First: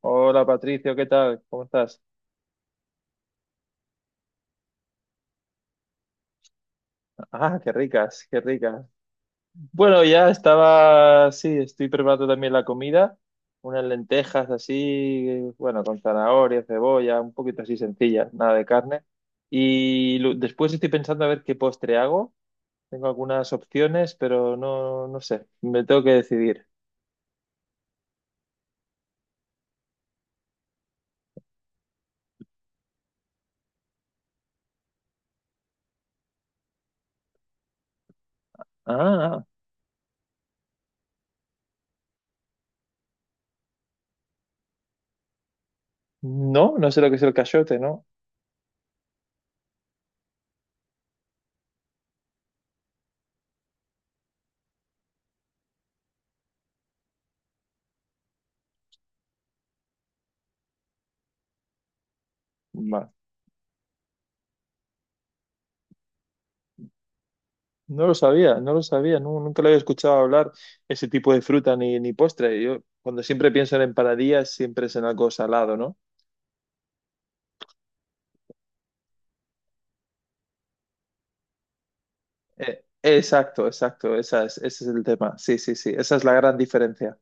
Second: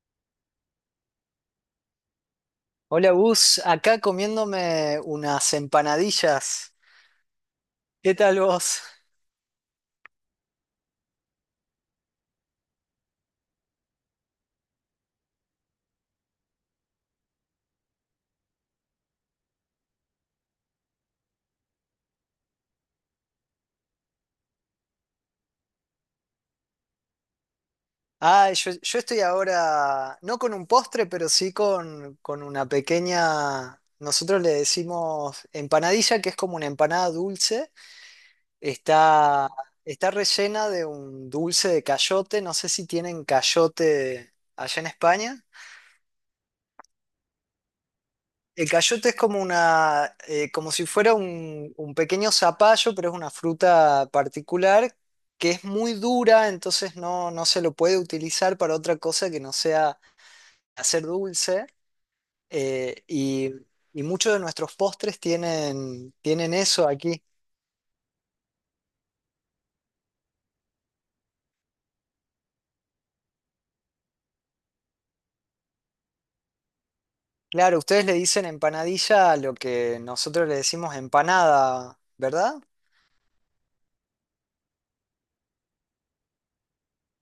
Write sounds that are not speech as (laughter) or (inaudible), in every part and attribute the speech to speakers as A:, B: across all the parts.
A: Hola Patricio, ¿qué tal? ¿Cómo estás?
B: Hola Gus, acá comiéndome unas empanadillas.
A: Ah, qué
B: ¿Qué
A: ricas,
B: tal
A: qué
B: vos?
A: ricas. Bueno, ya estaba, sí, estoy preparando también la comida, unas lentejas así, bueno, con zanahoria, cebolla, un poquito así sencilla, nada de carne. Y después estoy pensando a ver qué postre hago. Tengo algunas opciones, pero no sé, me tengo que decidir.
B: Ah, yo estoy ahora, no con un postre, pero sí con una pequeña, nosotros le decimos empanadilla, que es como una empanada dulce.
A: Ah,
B: Está, está rellena de un dulce de cayote, no sé si tienen cayote allá en España.
A: no, no sé lo que es el cachote, ¿no?
B: El cayote es como una, como si fuera un pequeño zapallo, pero es una fruta particular que es muy dura, entonces no, no se lo puede utilizar para otra cosa que no sea hacer dulce. eh, y, y muchos de nuestros postres tienen eso aquí.
A: No lo sabía, no lo sabía, nunca le había escuchado hablar ese tipo de fruta ni postre. Yo cuando siempre pienso en empanadillas, siempre es en algo salado, ¿no?
B: Claro, ustedes le dicen empanadilla a lo que nosotros le decimos empanada, ¿verdad?
A: Exacto, exacto, ese es el tema. Sí, sí, sí, esa es la gran diferencia.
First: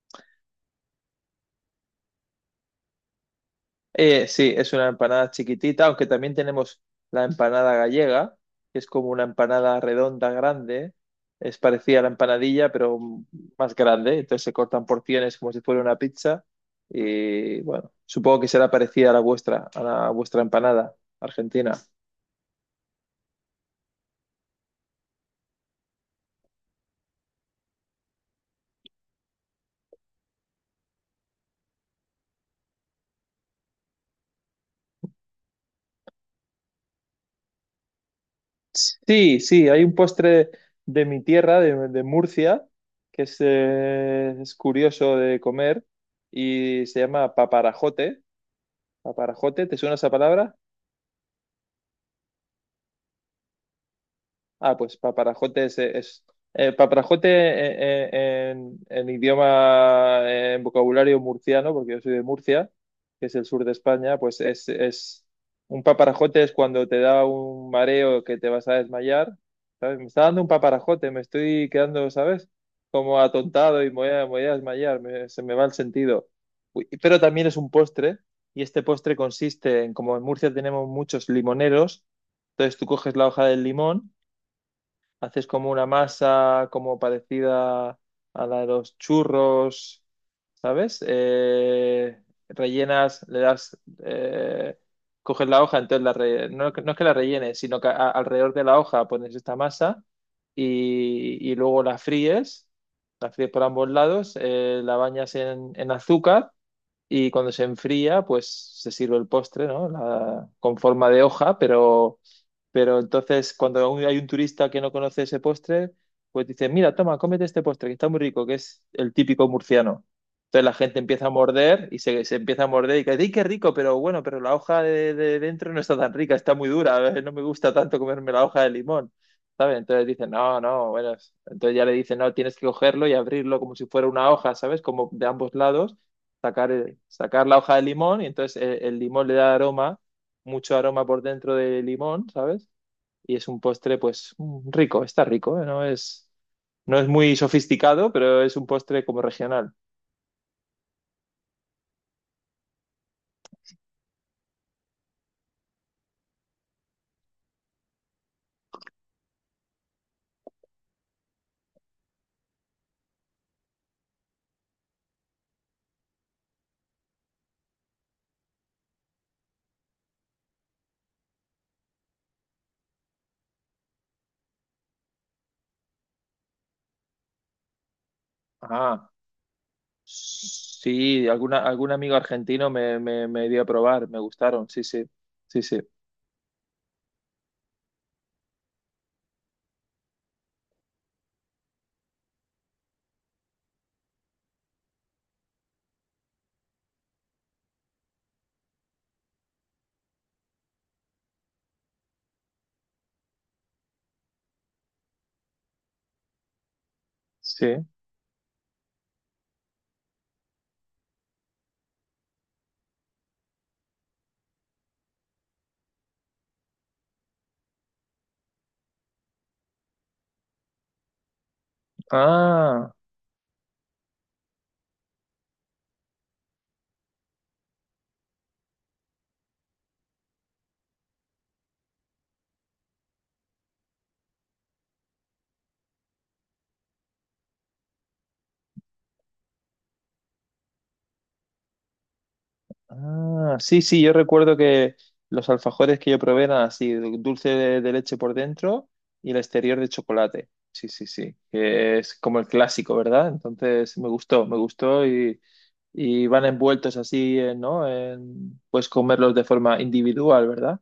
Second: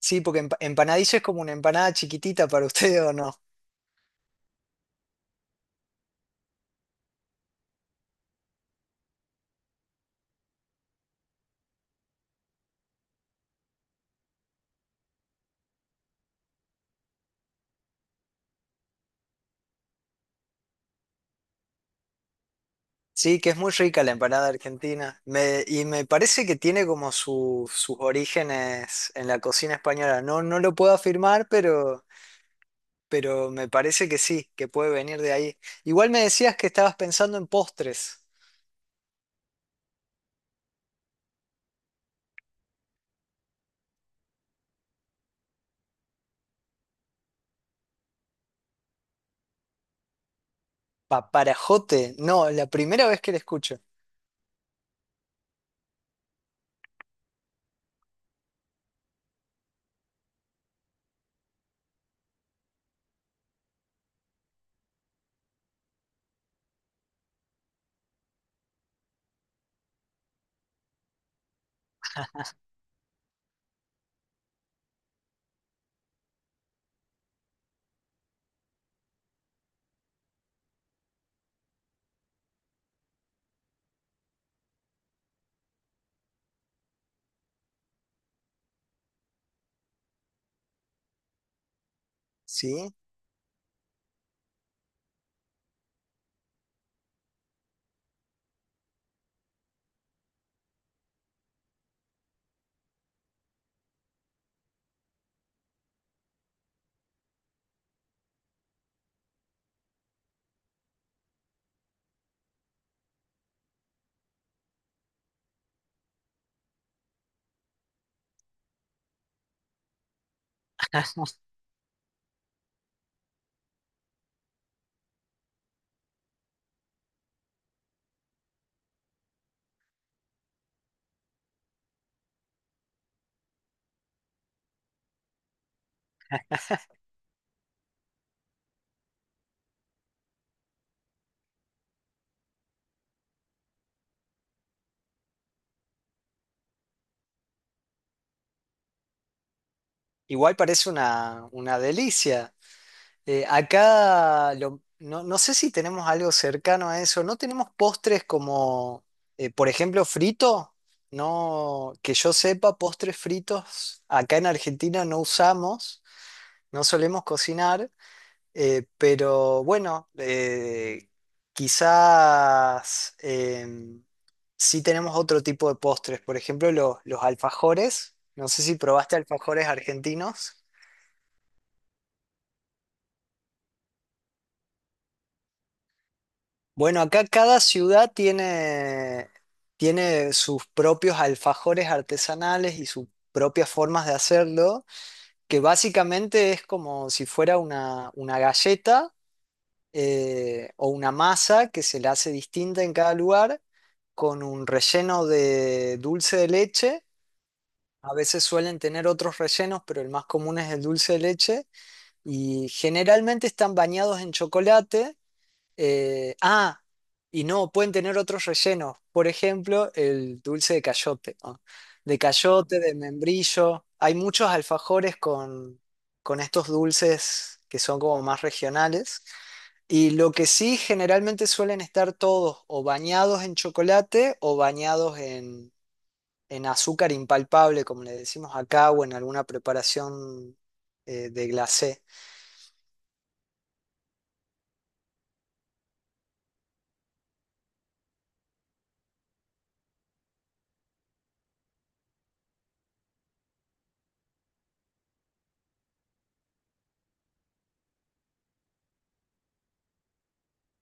B: Sí, porque empanadilla es como una empanada chiquitita para (laughs) ustedes, ¿o no?
A: Sí, es una empanada chiquitita, aunque también tenemos la empanada gallega, que es como una empanada redonda grande, es parecida a la empanadilla, pero más grande, entonces se cortan porciones como si fuera una pizza y bueno, supongo que será parecida a la vuestra empanada argentina.
B: Sí, que es muy rica la empanada argentina. Y me parece que tiene como sus orígenes en la cocina española. No, no lo puedo afirmar, pero me parece que sí, que puede venir de ahí. Igual me decías que estabas pensando en postres.
A: Sí, sí, hay un postre de mi tierra, de Murcia, que es curioso de comer y se llama paparajote. ¿Paparajote? ¿Te suena esa palabra?
B: Paparajote. No, la primera vez que la escucho.
A: Ah, pues paparajote paparajote en idioma, en vocabulario murciano, porque yo soy de Murcia, que es el sur de España, pues es un paparajote es cuando te da un mareo que te vas a desmayar, ¿sabes? Me está dando un paparajote, me estoy quedando, ¿sabes? Como atontado y me voy a desmayar, se me va el sentido. Uy, pero también es un postre, y este postre consiste en, como en Murcia tenemos muchos limoneros, entonces tú coges la hoja del limón, haces como una masa como parecida a la de los churros, ¿sabes?
B: Sí.
A: Rellenas, eh, coges la hoja, entonces no, no es que la rellenes, sino que alrededor de la hoja pones esta masa y luego la fríes por ambos lados, la bañas en azúcar. Y cuando se enfría, pues se sirve el postre, ¿no? Con forma de hoja, pero entonces, cuando hay un turista que no conoce ese postre, pues dice, mira, toma, cómete este postre, que está muy rico, que es el típico murciano. Entonces la gente empieza a
B: (laughs)
A: morder y se empieza a morder y dice ¡ay, qué rico! Pero bueno, pero la hoja de dentro no está tan rica, está muy dura, no me gusta tanto comerme la hoja de limón, ¿sabes? Entonces dicen, no, no, bueno, entonces ya le dicen, no, tienes que cogerlo y abrirlo como si fuera una hoja, ¿sabes? Como de ambos lados, sacar la hoja de limón y entonces el limón le da aroma, mucho aroma por dentro del limón, ¿sabes? Y es un postre pues rico, está rico, ¿eh? No es muy sofisticado, pero es un postre como regional.
B: Igual parece una delicia. No, no sé si tenemos algo cercano a eso. No tenemos postres como, por ejemplo, frito. No, que yo sepa, postres fritos acá en Argentina no usamos, no solemos cocinar, pero bueno, quizás sí tenemos otro tipo de postres. Por ejemplo, los alfajores. No sé si
A: Ah,
B: probaste alfajores argentinos.
A: sí, alguna, algún amigo argentino me dio a probar, me gustaron, sí, sí, sí, sí,
B: Bueno, acá cada ciudad tiene sus propios alfajores artesanales y sus propias formas de hacerlo, que básicamente es como si fuera una galleta o una masa que se le hace distinta en cada lugar, con un relleno de dulce de leche.
A: sí.
B: A veces suelen tener otros rellenos, pero el más común es el dulce de leche. Y generalmente están bañados en chocolate. Eh, ah, y no, pueden tener otros rellenos. Por ejemplo, el dulce de cayote, ¿no? De cayote,
A: Ah.
B: de membrillo. Hay muchos alfajores con estos dulces que son como más regionales. Y lo que sí, generalmente suelen estar todos o bañados en chocolate o bañados en azúcar impalpable, como le decimos acá, o en alguna preparación de glacé.
A: Ah, sí, sí, yo recuerdo que los alfajores que yo probé eran así, dulce de leche por dentro y el exterior de chocolate. Sí, sí, sí, que es como el clásico, ¿verdad? Entonces me gustó y van envueltos así, ¿no? Puedes comerlos de forma individual, ¿verdad?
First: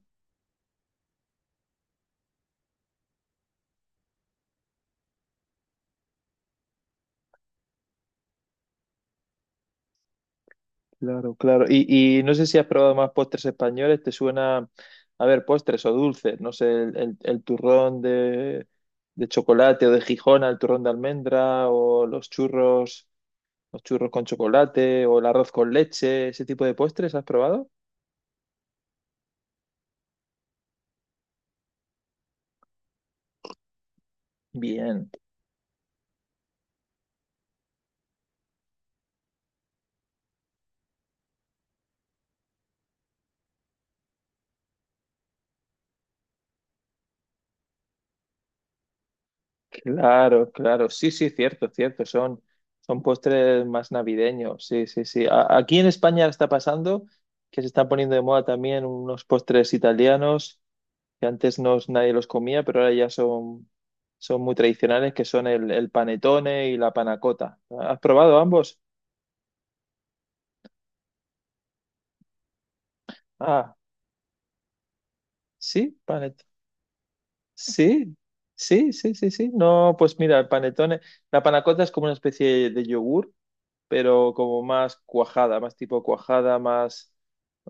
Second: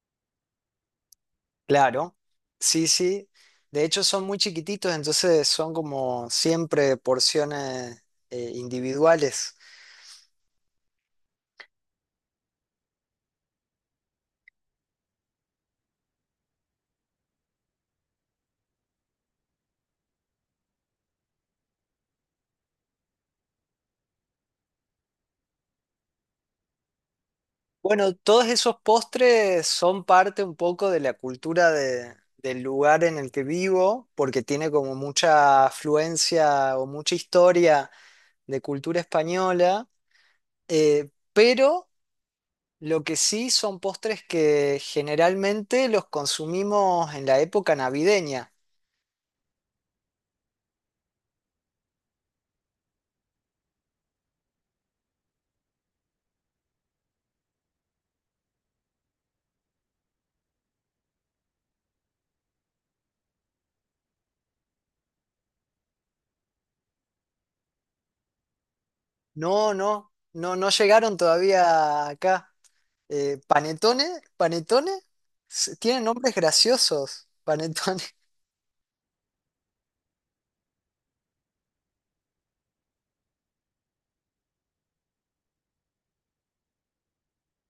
B: Claro, sí, sí. De hecho son muy chiquititos, entonces son como siempre porciones individuales.
A: Claro, claro. Y no sé si has probado más postres españoles, te suena, a ver, postres o dulces, no sé, el turrón de chocolate o de Gijona, el turrón de almendra o los churros con chocolate o el arroz con leche, ese tipo de postres, ¿has probado?
B: Bueno, todos esos postres son parte un poco de la cultura del lugar en el que vivo, porque tiene como
A: Bien,
B: mucha afluencia o mucha historia de cultura española, pero lo que sí son postres que generalmente los consumimos en la época navideña.
A: claro, claro, sí, sí, cierto, cierto, son, son postres más navideños, sí, sí, sí. Aquí en España está pasando que se están poniendo de moda también unos postres italianos que antes no, nadie los comía, pero ahora ya son, son muy tradicionales, que son el panetone y la panacota. ¿Has probado ambos?
B: No, no, no, no llegaron todavía acá. Eh,
A: Ah,
B: panetone, panetone,
A: sí,
B: tienen nombres graciosos, panetone.
A: sí,
B: (laughs)
A: sí, sí, sí, sí. No, pues mira, el panetone, la panacota es como una especie de yogur, pero como más cuajada, más tipo cuajada, más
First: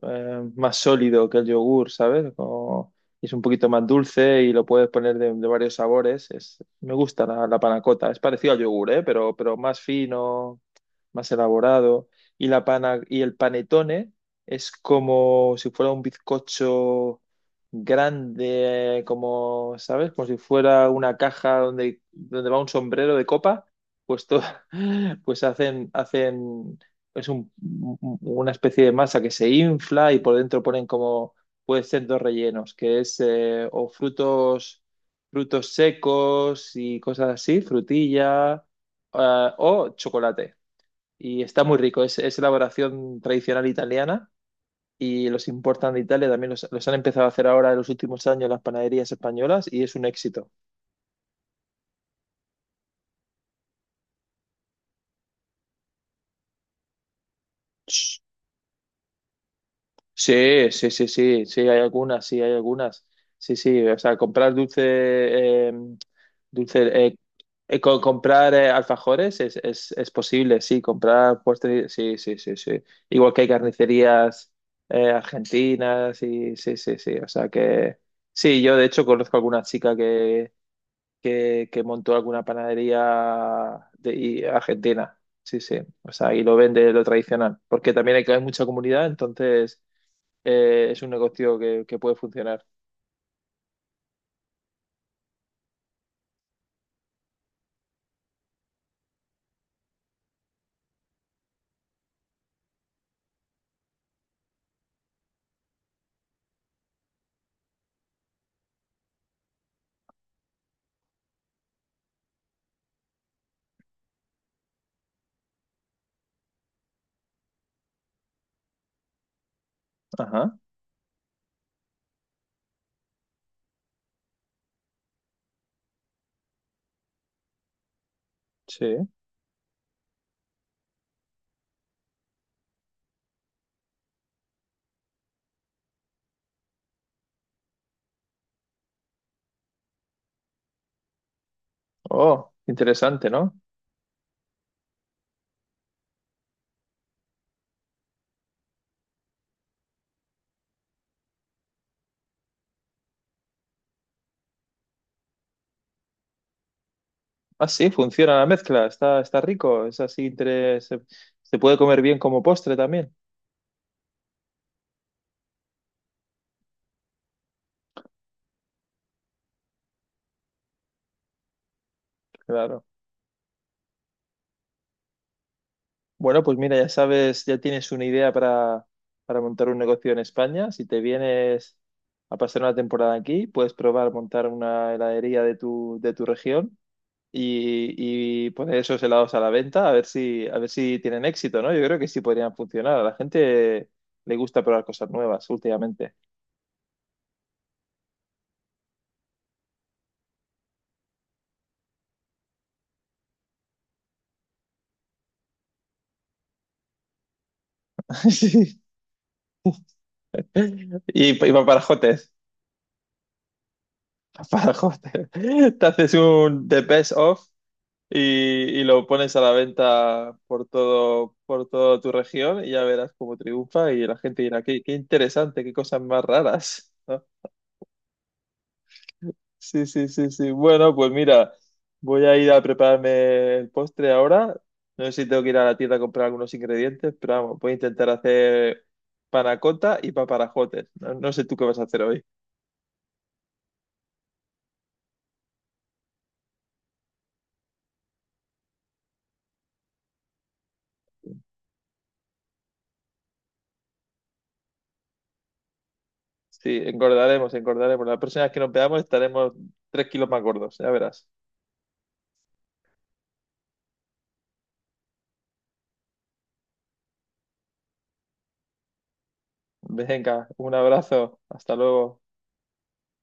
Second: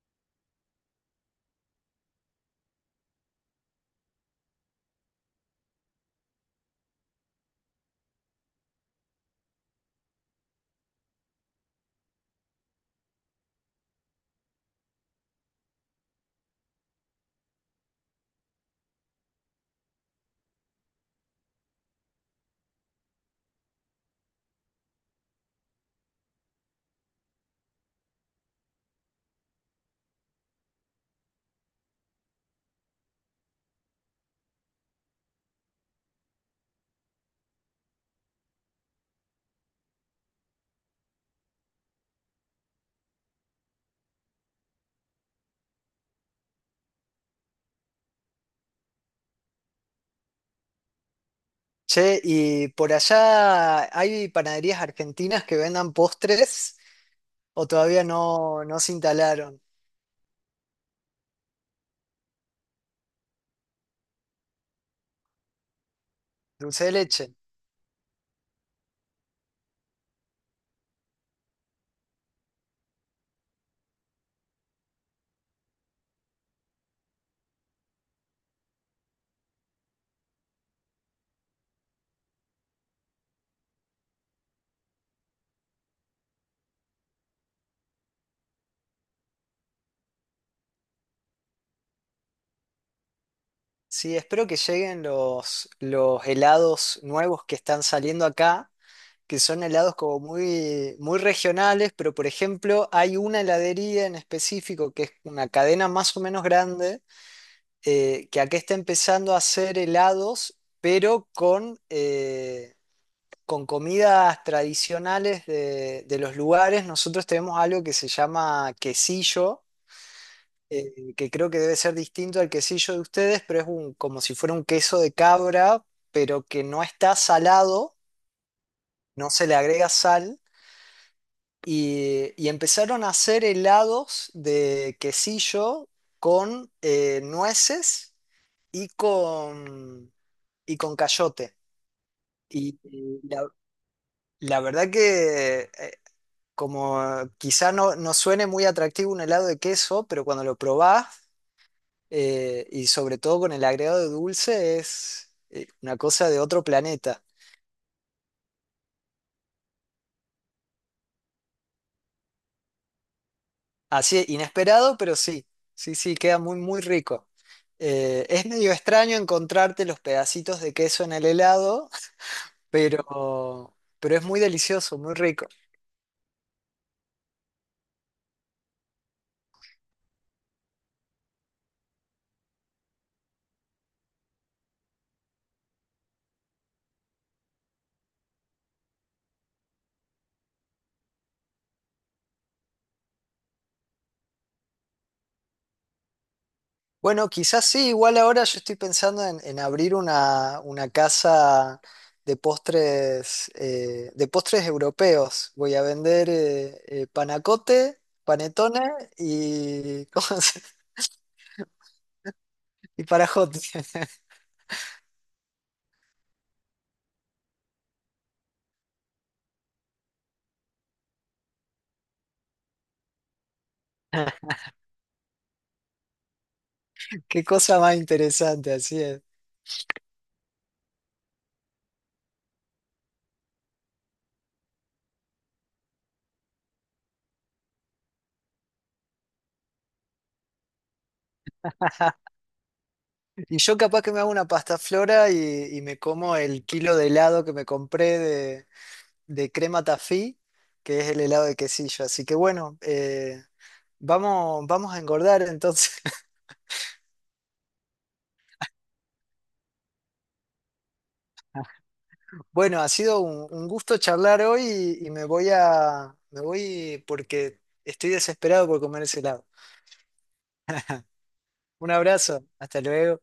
A: más sólido que el yogur, ¿sabes? Es un poquito más dulce y lo puedes poner de varios sabores. Es, me gusta la panna cotta. Es parecido al yogur, ¿eh? Pero más fino, más elaborado. Y, la pana, y el panetone es como si fuera un bizcocho grande, como, ¿sabes? Como si fuera una caja donde va un sombrero de copa. Pues, to- (laughs) pues hacen, hacen es un- una especie de masa que se infla y por dentro ponen como, puede ser dos rellenos, que es o frutos, frutos secos y cosas así, frutilla, ah, o chocolate. Y está muy rico, es elaboración tradicional italiana y los importan de Italia, también los han empezado a hacer ahora en los últimos años las panaderías españolas y es un éxito.
B: Che, y por allá hay panaderías argentinas que vendan postres o todavía no, no se instalaron.
A: Sí, sí, sí, sí, sí, hay algunas, sí, hay algunas. Sí, sí, o sea, comprar dulce, eh,
B: Dulce de
A: dulce,
B: leche.
A: comprar alfajores es posible, sí, comprar postres, sí, sí, sí, sí. Igual que hay carnicerías argentinas, y, sí, sí, sí, o sea que sí, yo de hecho conozco alguna chica que montó alguna panadería argentina, sí, sí, o sea, y lo vende lo tradicional, porque también hay mucha comunidad, entonces es un negocio que puede funcionar.
B: Sí, espero que lleguen los helados nuevos que están saliendo acá. Que son helados como muy, muy regionales, pero por ejemplo hay una heladería en específico que es una cadena más o menos grande, que acá está empezando a hacer helados, pero con comidas tradicionales de los lugares. Nosotros tenemos algo que se llama quesillo.
A: Ajá,
B: Que creo que debe ser distinto al quesillo de ustedes, pero es un, como si fuera un queso de cabra, pero que no está salado,
A: sí.
B: no se le agrega sal, y empezaron a hacer helados de quesillo con nueces y con, y con cayote.
A: Oh,
B: Y y
A: interesante,
B: la,
A: ¿no?
B: la verdad que como quizá no, no suene muy atractivo un helado de queso, pero cuando lo probás y sobre todo con el agregado de dulce es una cosa de otro planeta.
A: Ah, sí, funciona la mezcla, está, está rico, es así, se puede comer bien como postre también,
B: Así, inesperado, pero sí, sí, sí, queda muy, muy rico. Es medio extraño encontrarte los pedacitos de queso en el helado, (laughs)
A: claro.
B: pero, pero es muy delicioso, muy rico.
A: Bueno, pues mira, ya sabes, ya tienes una idea para montar un negocio en España. Si te vienes a pasar una temporada aquí, puedes probar montar una heladería de tu región. Y, y poner esos helados a la venta a ver si tienen éxito, ¿no? Yo creo que sí podrían funcionar. A la gente le gusta probar cosas nuevas últimamente.
B: Bueno, quizás sí, igual ahora yo estoy pensando en abrir una casa de postres europeos. Voy a vender panacote,
A: (laughs)
B: panetone y, (laughs)
A: Sí. Y paparajotes.
B: y parajote.
A: Paparajotes. (laughs) Te haces un The Best Of y, y lo pones a la venta por todo, por toda tu región y ya verás cómo triunfa y la gente
B: (laughs)
A: dirá, qué, qué interesante, qué cosas más raras. ¿No?
B: Qué cosa más interesante, así es.
A: Sí, sí, sí, sí. Bueno, pues mira, voy a ir a prepararme el postre ahora. No sé si tengo que ir a la tienda a comprar algunos ingredientes, pero vamos, voy a intentar hacer panacota y paparajotes. No, no sé tú qué vas a hacer hoy.
B: Y yo capaz que me hago una pasta flora y me como el kilo de helado que me compré de crema tafí, que es el helado de quesillo. Así que bueno, vamos, vamos a engordar entonces. (laughs)
A: Sí, engordaremos, engordaremos. La próxima vez que nos veamos estaremos 3 kilos más gordos, ya verás.
B: Bueno, ha sido un gusto charlar hoy y me voy me voy porque estoy desesperado por comer ese helado.
A: Venga, un abrazo, hasta
B: Un
A: luego.
B: abrazo, hasta luego.